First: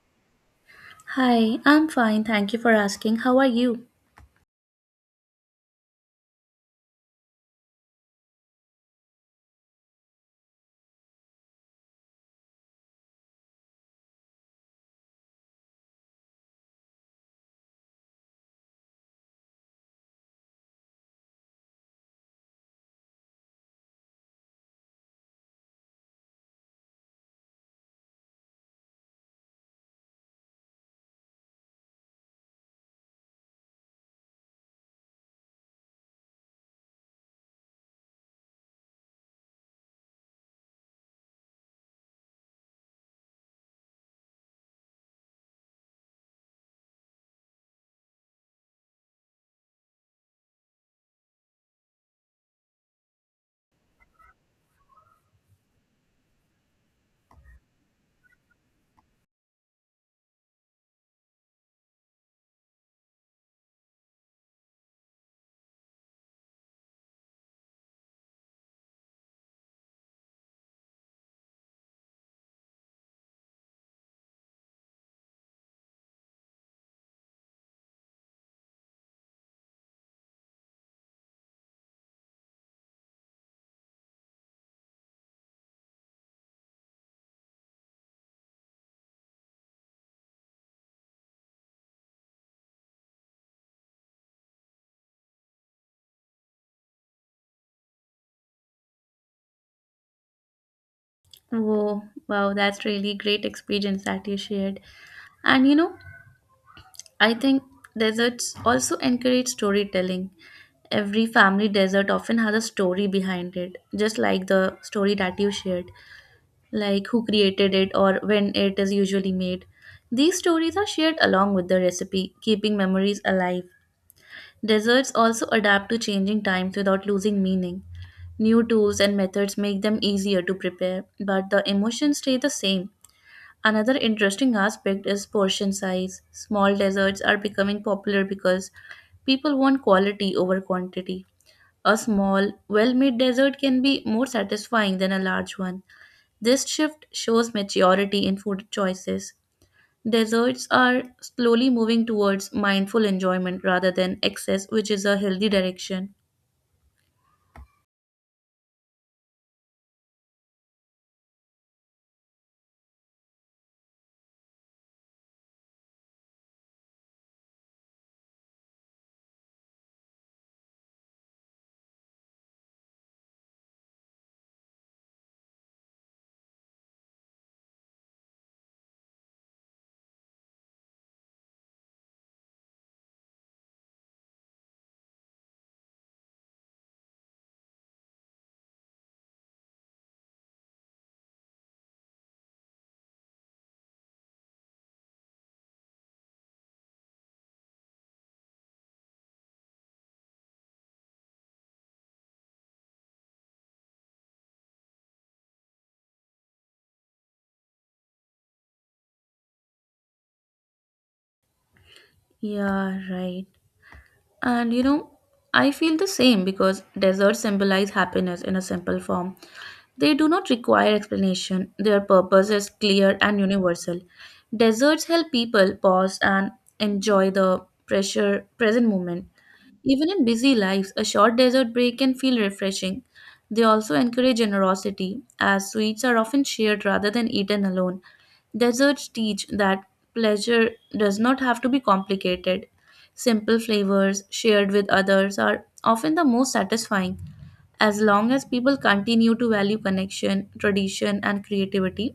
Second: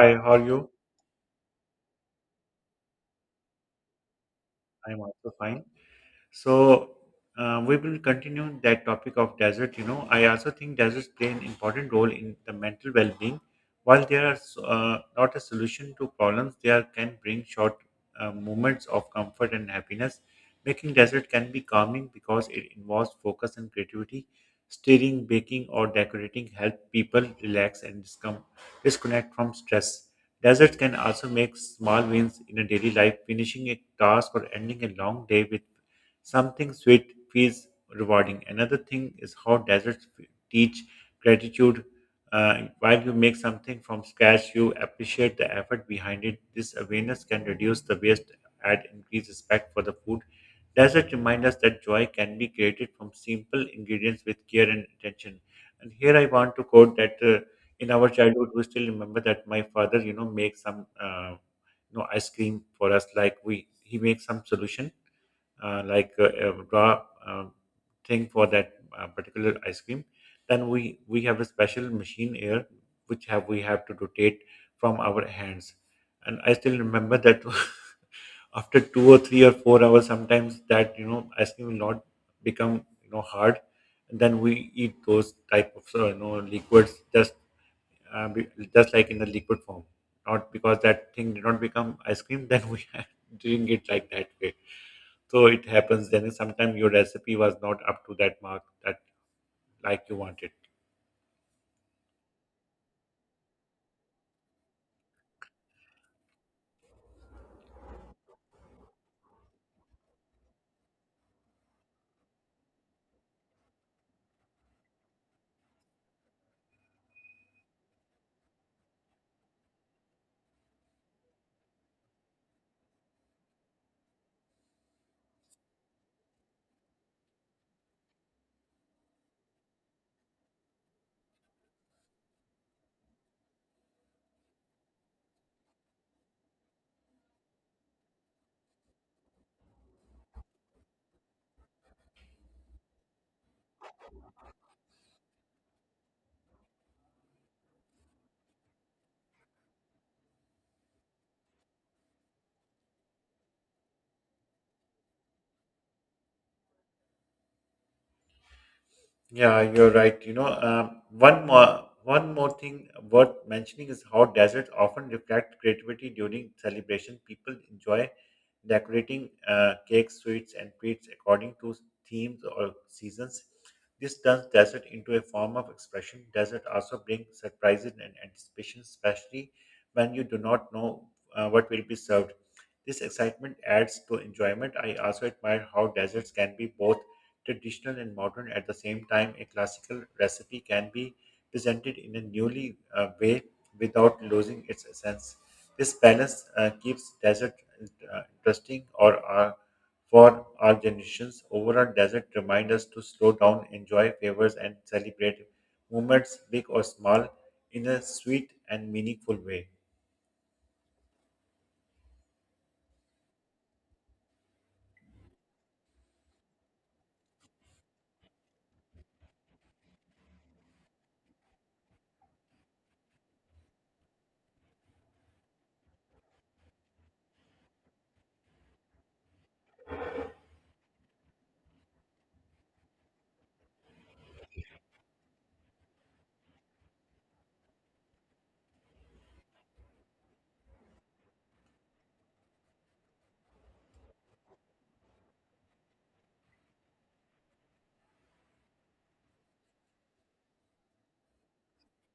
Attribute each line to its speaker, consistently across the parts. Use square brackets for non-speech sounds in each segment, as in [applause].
Speaker 1: Hi, how are you?
Speaker 2: Hi, I'm fine. Thank you for asking. How are you?
Speaker 1: I'm also fine. So we will continue that topic of desert. You know, I also think deserts play an important role in the mental well-being. While they are not a solution to problems, they are, can bring short moments of comfort and happiness. Making desert can be calming because it involves focus and creativity. Steering, baking, or decorating help people relax and disconnect from stress. Deserts can also make small wins in a daily life, finishing a task or ending a long day with something sweet feels rewarding. Another thing is how deserts teach gratitude. While you make something from scratch, you appreciate the effort behind it. This awareness can reduce the waste and increase respect for the food. Deserts remind us that joy can be created from simple ingredients with care and attention. And here I want to quote that in our childhood, we still remember that my father, makes some ice cream for us, like we he makes some solution like raw thing for that particular ice cream. Then we have a special machine here which have we have to rotate from our hands. And I still remember that, [laughs] after 2 or 3 or 4 hours sometimes that ice cream will not become hard, and then we eat those type of liquids, uh, be- just like in the liquid form, not because that thing did not become ice cream, then we [laughs] drink it like that way. So it happens, then sometimes your recipe was not up to that mark that like you wanted.
Speaker 2: Whoa, wow, that's really great experience that you shared. And you know, I think deserts also encourage storytelling. Every family desert often has a story behind it, just like the story that you shared, like who created it or when it is usually made. These stories are shared along with the recipe, keeping memories alive. Desserts also adapt to changing times without losing meaning. New tools and methods make them easier to prepare, but the emotions stay the same. Another interesting aspect is portion size. Small desserts are becoming popular because people want quality over quantity. A small, well made dessert can be more satisfying than a large one. This shift shows maturity in food choices. Desserts are slowly moving towards mindful enjoyment rather than excess, which is a healthy direction.
Speaker 1: Yeah, you're right. You know, one more thing worth mentioning is how deserts often reflect creativity during celebration. People enjoy decorating cakes, sweets, and treats according to themes or seasons. This turns desert into a form of expression. Desert also brings surprises and anticipation, especially when you do not know what will be served. This excitement adds to enjoyment. I also admire how deserts can be both traditional and modern at the same time. A classical recipe can be presented in a newly way without losing its essence. This balance keeps desert interesting or for our generations. Overall, desert reminds us to slow down, enjoy favors, and celebrate moments, big or small, in a sweet and meaningful way.
Speaker 2: Yeah, right. And you know, I feel the same because desserts symbolize happiness in a simple form. They do not require explanation, their purpose is clear and universal. Desserts help people pause and enjoy the pressure present moment. Even in busy lives, a short dessert break can feel refreshing. They also encourage generosity, as sweets are often shared rather than eaten alone. Desserts teach that pleasure does not have to be complicated. Simple flavors shared with others are often the most satisfying. As long as people continue to value connection, tradition, and creativity,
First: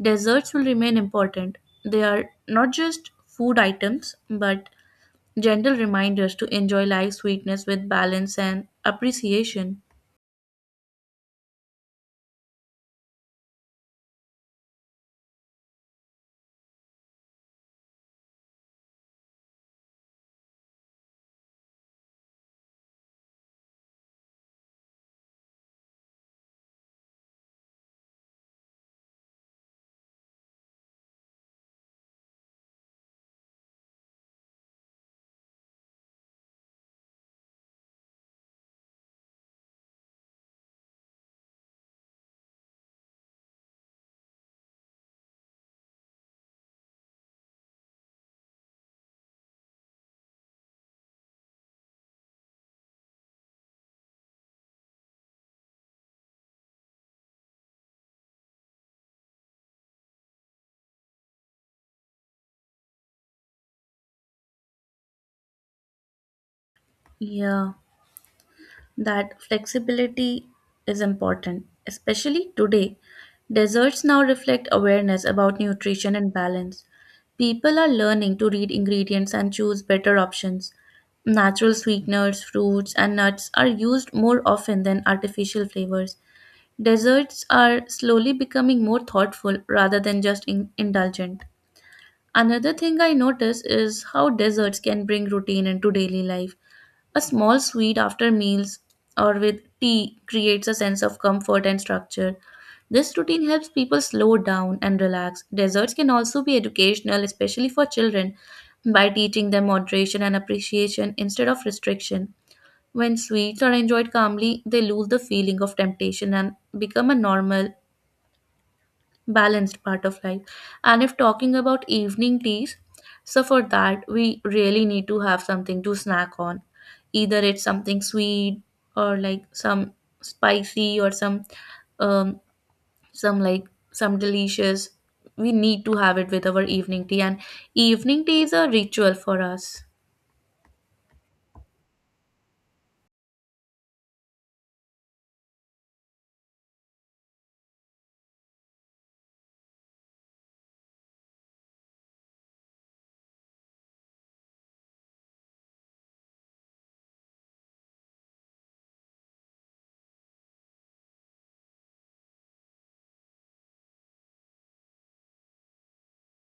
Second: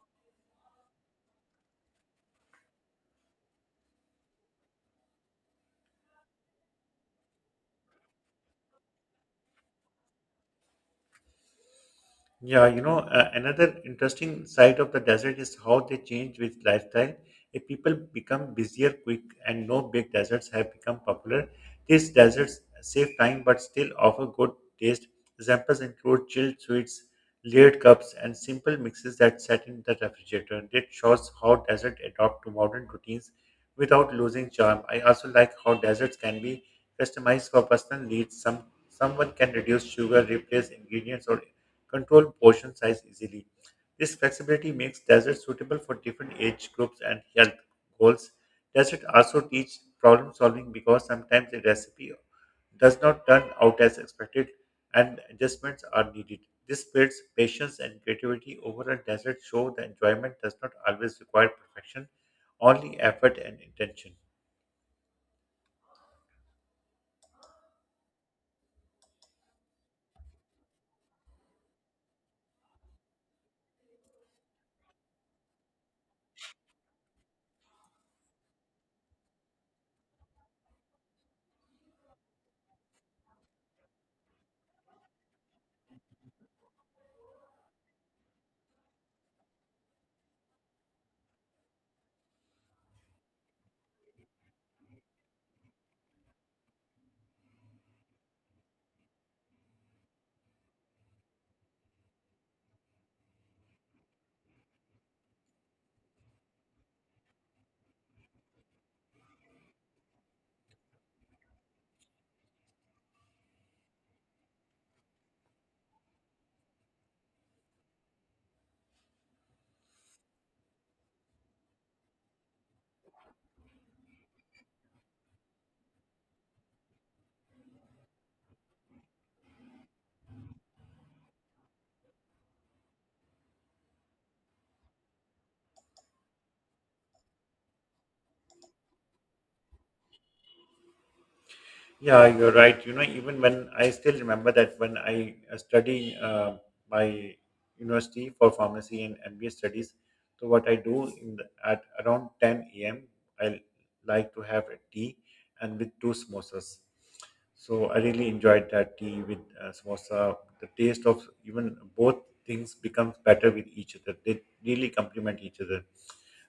Speaker 2: desserts will remain important. They are not just food items, but gentle reminders to enjoy life's sweetness with balance and appreciation.
Speaker 1: Yeah, another interesting side of the desert is how they change with lifestyle. If people become busier quick and no big deserts have become popular, these deserts save time but still offer good taste. Examples include chilled sweets, layered cups, and simple mixes that set in the refrigerator. It shows how deserts adopt to modern routines without losing charm. I also like how deserts can be customized for personal needs. Someone can reduce sugar, replace ingredients, or control portion size easily. This flexibility makes deserts suitable for different age groups and health goals. Deserts also teach problem solving because sometimes a recipe does not turn out as expected and adjustments are needed. This builds patience and creativity over a desert show that enjoyment does not always require perfection, only effort and intention.
Speaker 2: Yeah, that flexibility is important, especially today. Desserts now reflect awareness about nutrition and balance. People are learning to read ingredients and choose better options. Natural sweeteners, fruits, and nuts are used more often than artificial flavors. Desserts are slowly becoming more thoughtful rather than just indulgent. Another thing I notice is how desserts can bring routine into daily life. A small sweet after meals or with tea creates a sense of comfort and structure. This routine helps people slow down and relax. Desserts can also be educational, especially for children, by teaching them moderation and appreciation instead of restriction. When sweets are enjoyed calmly, they lose the feeling of temptation and become a normal, balanced part of life. And if talking about evening teas, so for that we really need to have something to snack on. Either it's something sweet or like some spicy or um some like some delicious. We need to have it with our evening tea, and evening tea is a ritual for us.
Speaker 1: Yeah, you're right. You know, even when I still remember that when I study my university for pharmacy and MBA studies, so what I do at around 10 a.m. I like to have a tea and with two samosas. So I really enjoyed that tea with samosa. The taste of even both things becomes better with each other. They really complement each other.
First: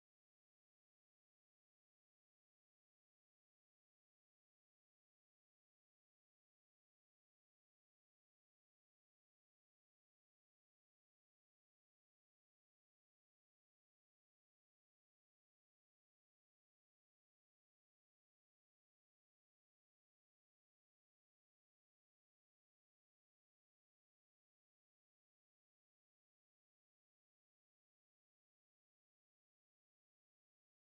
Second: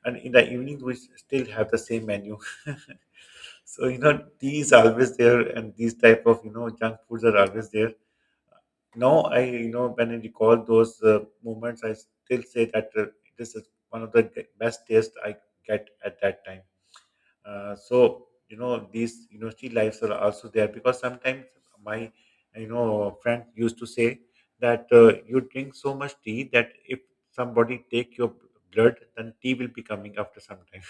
Speaker 1: And in the evening, we still have the same menu. [laughs] So tea is always there, and these type of junk foods are always there. Now I you know when I recall those moments, I still say that this is one of the best taste I get at that time. So these university lives are also there, because sometimes my friend used to say that you drink so much tea that if somebody take your blood, then tea will be coming after some time.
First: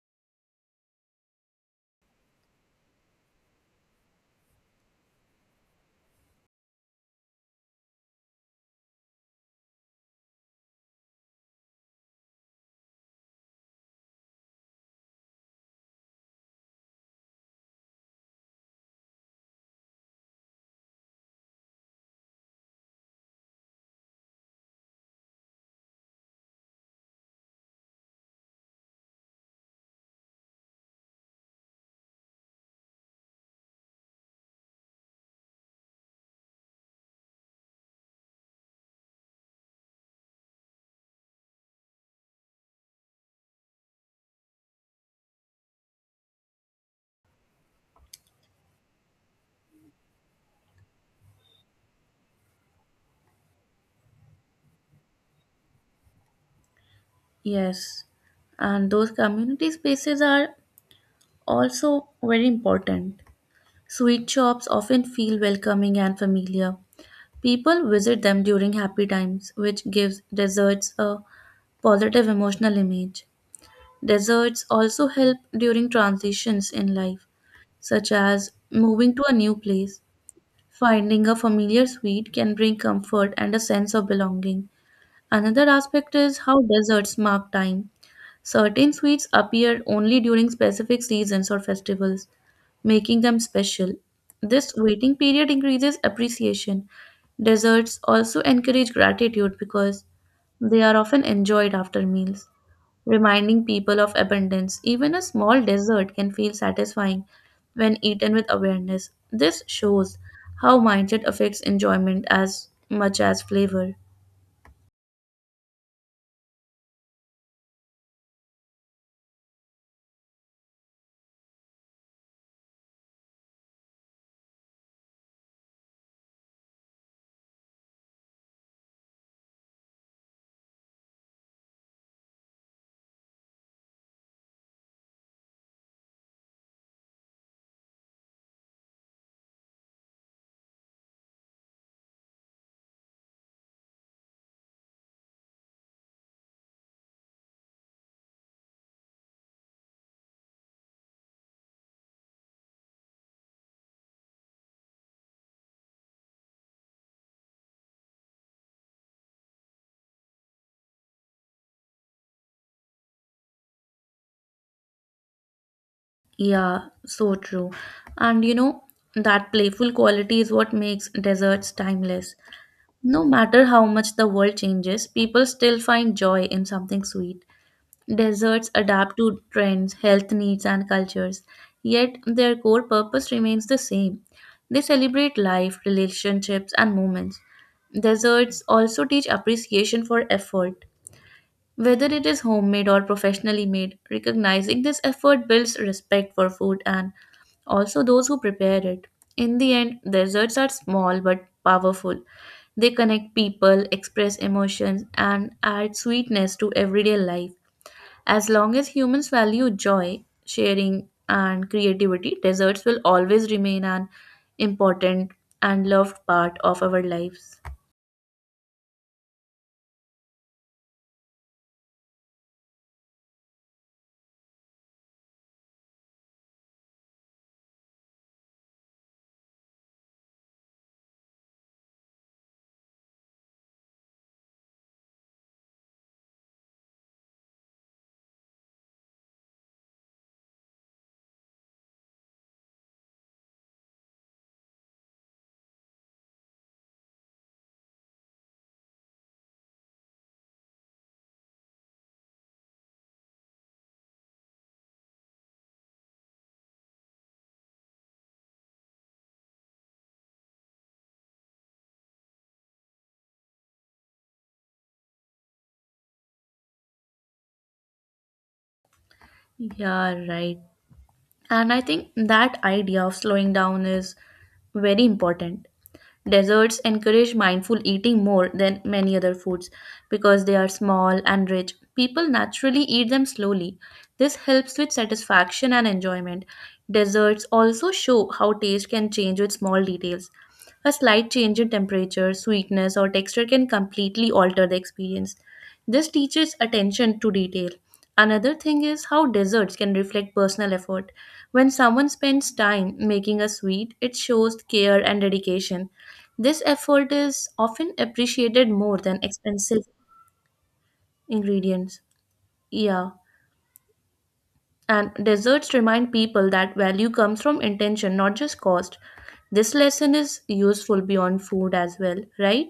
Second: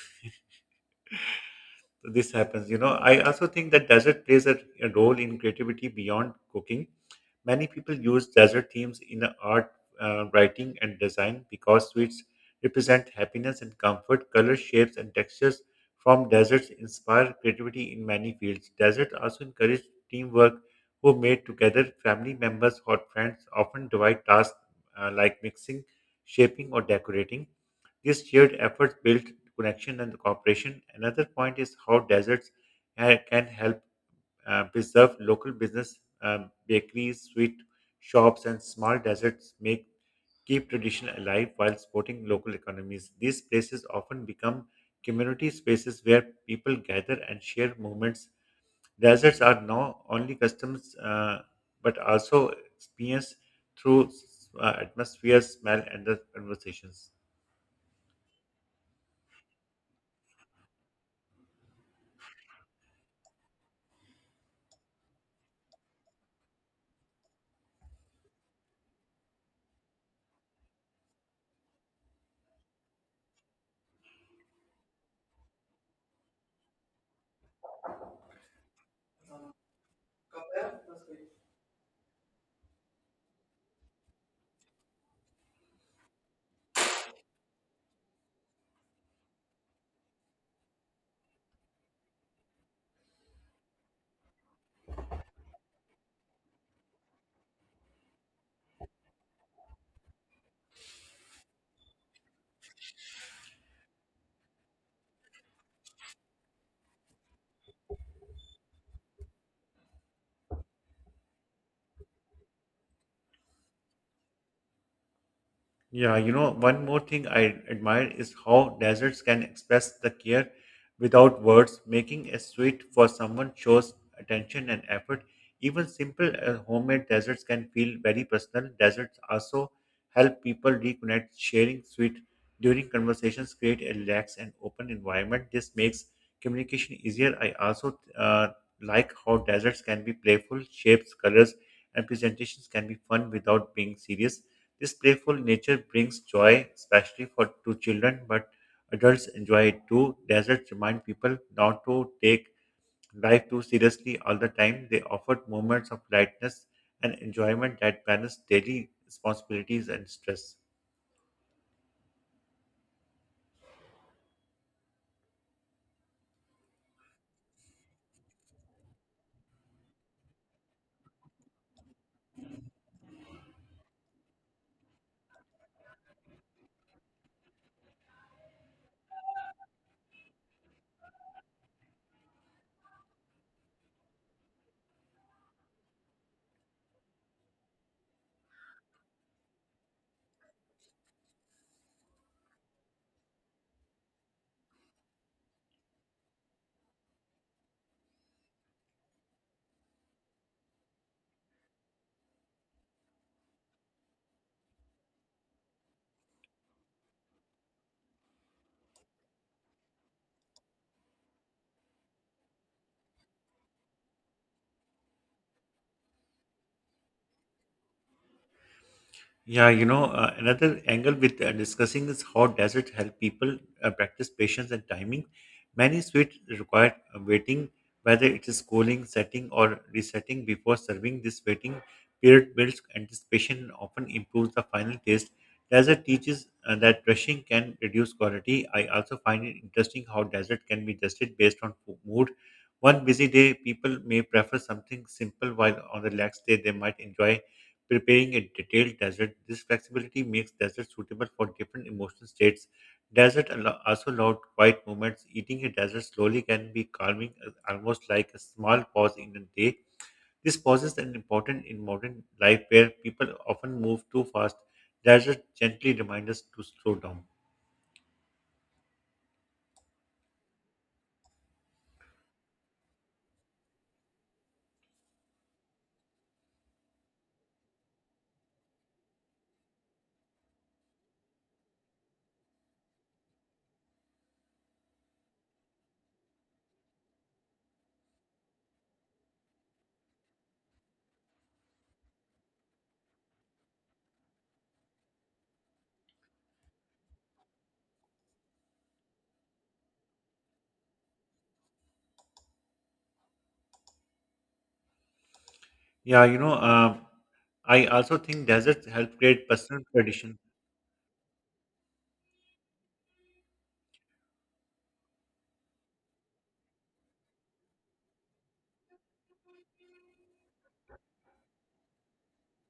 Speaker 1: This happens. You know, I also think that desert plays a role in creativity beyond cooking. Many people use desert themes in art, writing, and design because sweets represent happiness and comfort. Color, shapes, and textures from deserts inspire creativity in many fields. Deserts also encourage teamwork, who made together family members or friends often divide tasks like mixing, shaping, or decorating. These shared efforts build connection and cooperation. Another point is how deserts can help preserve local business, bakeries, sweet shops, and small deserts make keep tradition alive while supporting local economies. These places often become community spaces where people gather and share moments. Deserts are not only customs but also experienced through atmosphere, smell, and the conversations.
Speaker 2: Yes. And those community spaces are also very important. Sweet shops often feel welcoming and familiar. People visit them during happy times, which gives deserts a positive emotional image. Deserts also help during transitions in life, such as moving to a new place. Finding a familiar sweet can bring comfort and a sense of belonging. Another aspect is how desserts mark time. Certain sweets appear only during specific seasons or festivals, making them special. This waiting period increases appreciation. Desserts also encourage gratitude because they are often enjoyed after meals, reminding people of abundance. Even a small dessert can feel satisfying when eaten with awareness. This shows how mindset affects enjoyment as much as flavor.
Speaker 1: Yeah, you know, one more thing I admire is how deserts can express the care without words. Making a sweet for someone shows attention and effort. Even simple homemade desserts can feel very personal. Deserts also help people reconnect. Sharing sweet during conversations create a relaxed and open environment. This makes communication easier. I also like how deserts can be playful. Shapes, colors, and presentations can be fun without being serious. This playful nature brings joy, especially for to children, but adults enjoy it too. Deserts remind people not to take life too seriously all the time. They offer moments of lightness and enjoyment that balance daily responsibilities and stress.
Speaker 2: Yeah, so true. And you know, that playful quality is what makes desserts timeless. No matter how much the world changes, people still find joy in something sweet. Desserts adapt to trends, health needs, and cultures, yet their core purpose remains the same. They celebrate life, relationships, and moments. Desserts also teach appreciation for effort. Whether it is homemade or professionally made, recognizing this effort builds respect for food and also those who prepare it. In the end, desserts are small but powerful. They connect people, express emotions, and add sweetness to everyday life. As long as humans value joy, sharing, and creativity, desserts will always remain an important and loved part of our lives.
Speaker 1: Yeah, another angle with discussing is how desert help people practice patience and timing. Many sweets require waiting, whether it is cooling, setting, or resetting before serving. This waiting period builds anticipation and often improves the final taste. Desert teaches that rushing can reduce quality. I also find it interesting how desert can be adjusted based on mood. One busy day, people may prefer something simple, while on the relaxed day, they might enjoy preparing a detailed desert. This flexibility makes desserts suitable for different emotional states. Desert also allows quiet moments. Eating a dessert slowly can be calming, almost like a small pause in a day. This pause is an important in modern life where people often move too fast. Desert gently remind us to slow down.
Speaker 2: Yeah, right. And I think that idea of slowing down is very important. Desserts encourage mindful eating more than many other foods because they are small and rich. People naturally eat them slowly. This helps with satisfaction and enjoyment. Desserts also show how taste can change with small details. A slight change in temperature, sweetness, or texture can completely alter the experience. This teaches attention to detail. Another thing is how desserts can reflect personal effort. When someone spends time making a sweet, it shows care and dedication.
Speaker 1: Yeah,
Speaker 2: This effort is
Speaker 1: I
Speaker 2: often
Speaker 1: also think
Speaker 2: appreciated
Speaker 1: deserts
Speaker 2: more
Speaker 1: help
Speaker 2: than
Speaker 1: create personal
Speaker 2: expensive
Speaker 1: tradition.
Speaker 2: ingredients. Yeah. And desserts remind people that value comes from intention, not just cost. This lesson is useful beyond food as well, right?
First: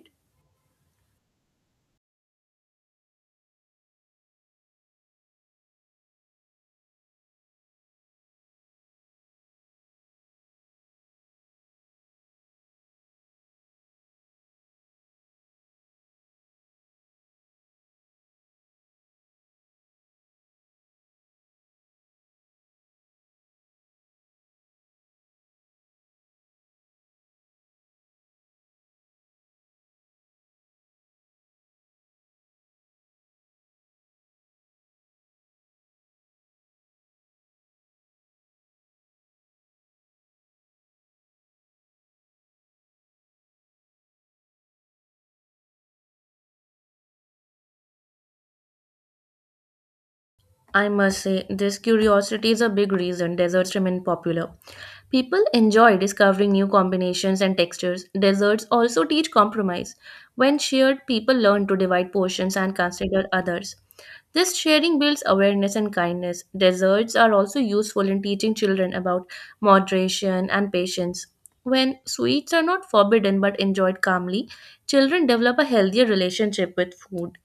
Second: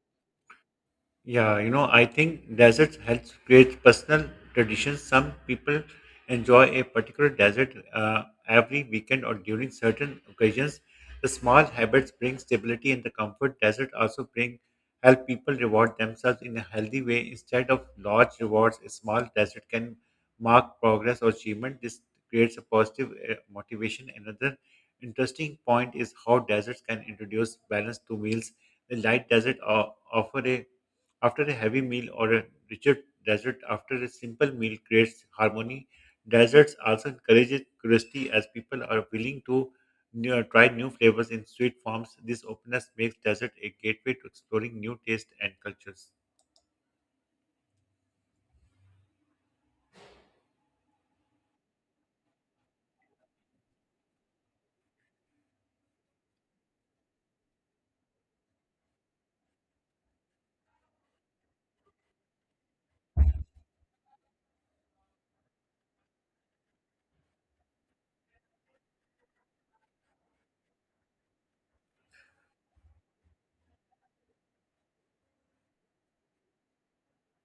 Speaker 1: Yeah, I think deserts helps create personal traditions. Some people enjoy a particular desert every weekend or during certain occasions. The small habits bring stability and the comfort. Desert also bring help people reward themselves in a healthy way instead of large rewards. A small desert can mark progress or achievement. This creates a positive motivation. Another interesting point is how deserts can introduce balance to meals. The light desert offer a after a heavy meal or a richer dessert after a simple meal creates harmony. Desserts also encourages curiosity as people are willing to try new flavors in sweet forms. This openness makes dessert a gateway to exploring new tastes and cultures.
Speaker 2: I must say, this curiosity is a big reason desserts remain popular. People enjoy discovering new combinations and textures. Desserts also teach compromise. When shared, people learn to divide portions and consider others. This sharing builds awareness and kindness. Desserts are also useful in teaching children about moderation and patience. When sweets are not forbidden but enjoyed calmly, children develop a healthier relationship with food.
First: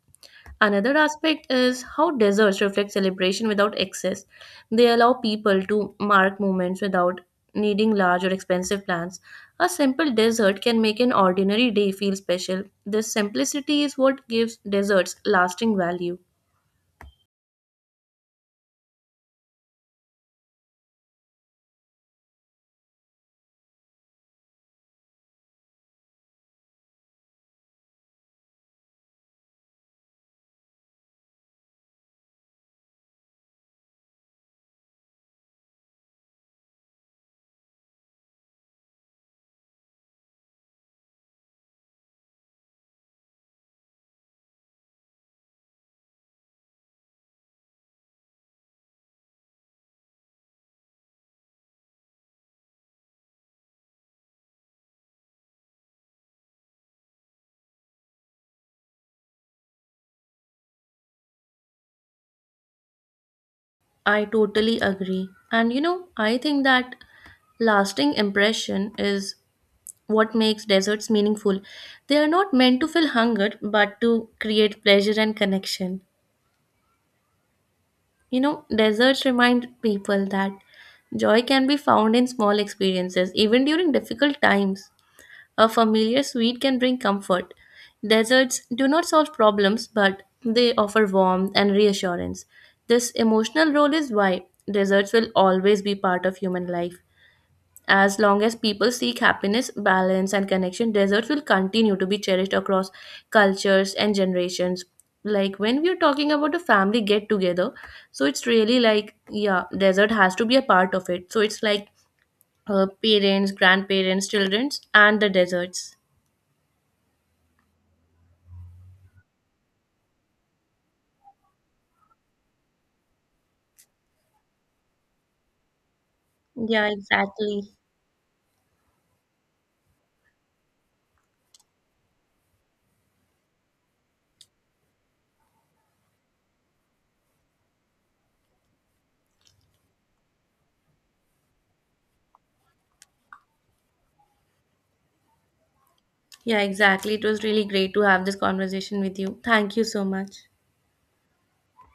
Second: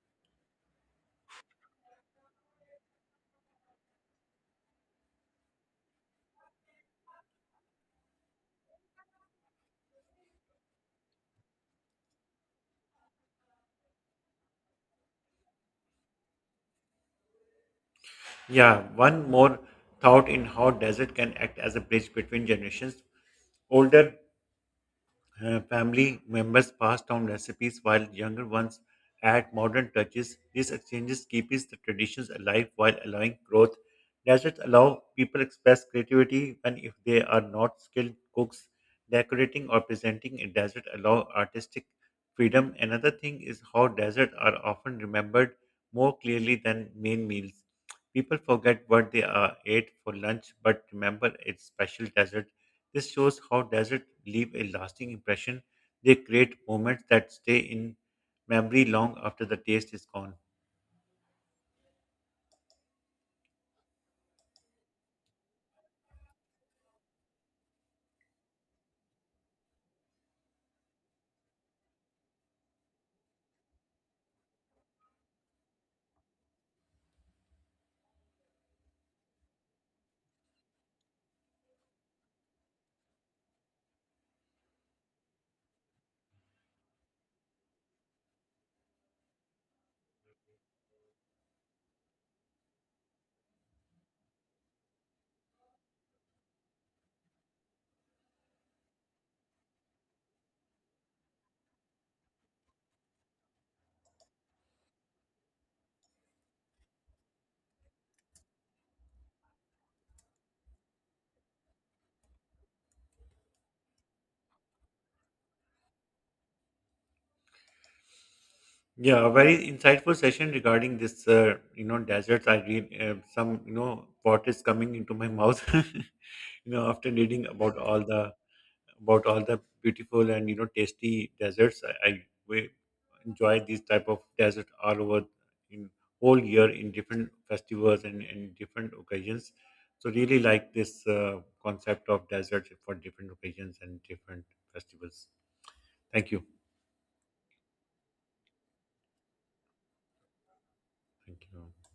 Speaker 2: Another aspect is how deserts reflect celebration without excess. They allow people to mark moments without needing large or expensive plans. A simple dessert can make an ordinary day feel special. This simplicity is what gives desserts lasting value.
Speaker 1: Yeah, one more thought in how desert can act as a bridge between generations. Older family members pass down recipes while younger ones add modern touches. These exchanges keeps the traditions alive while allowing growth. Deserts allow people express creativity when if they are not skilled cooks. Decorating or presenting a desert allow artistic freedom. Another thing is how deserts are often remembered more clearly than main meals. People forget what they are ate for lunch but remember its special desert. This shows how deserts leave a lasting impression. They create moments that stay in memory long after the taste is gone.
Speaker 2: I totally agree. And you know, I think that lasting impression is what makes desserts meaningful. They are not meant to fill hunger but to create pleasure and connection. You know, deserts remind people that joy can be found in small experiences, even during difficult times. A familiar sweet can bring comfort. Deserts do not solve problems, but they offer warmth and reassurance. This emotional role is why deserts will always be part of human life. As long as people seek happiness, balance, and connection, deserts will continue to be cherished across cultures and generations. Like when we are talking about a family get together, so it's really like, yeah, desert has to be a part of it. So it's like parents, grandparents, childrens, and the deserts.
Speaker 1: Yeah, a very insightful session regarding this. Deserts. I read some. You know, pot is coming into my mouth. [laughs]
Speaker 2: Yeah,
Speaker 1: After reading
Speaker 2: exactly.
Speaker 1: about all the beautiful and tasty deserts. I we enjoy these type of desert all over in whole year in different festivals and in different occasions. So really like this concept of desert for different occasions and different festivals. Thank you.
Speaker 2: Yeah, exactly. It was really great to have this conversation with you. Thank you so much.
Speaker 1: Thank you.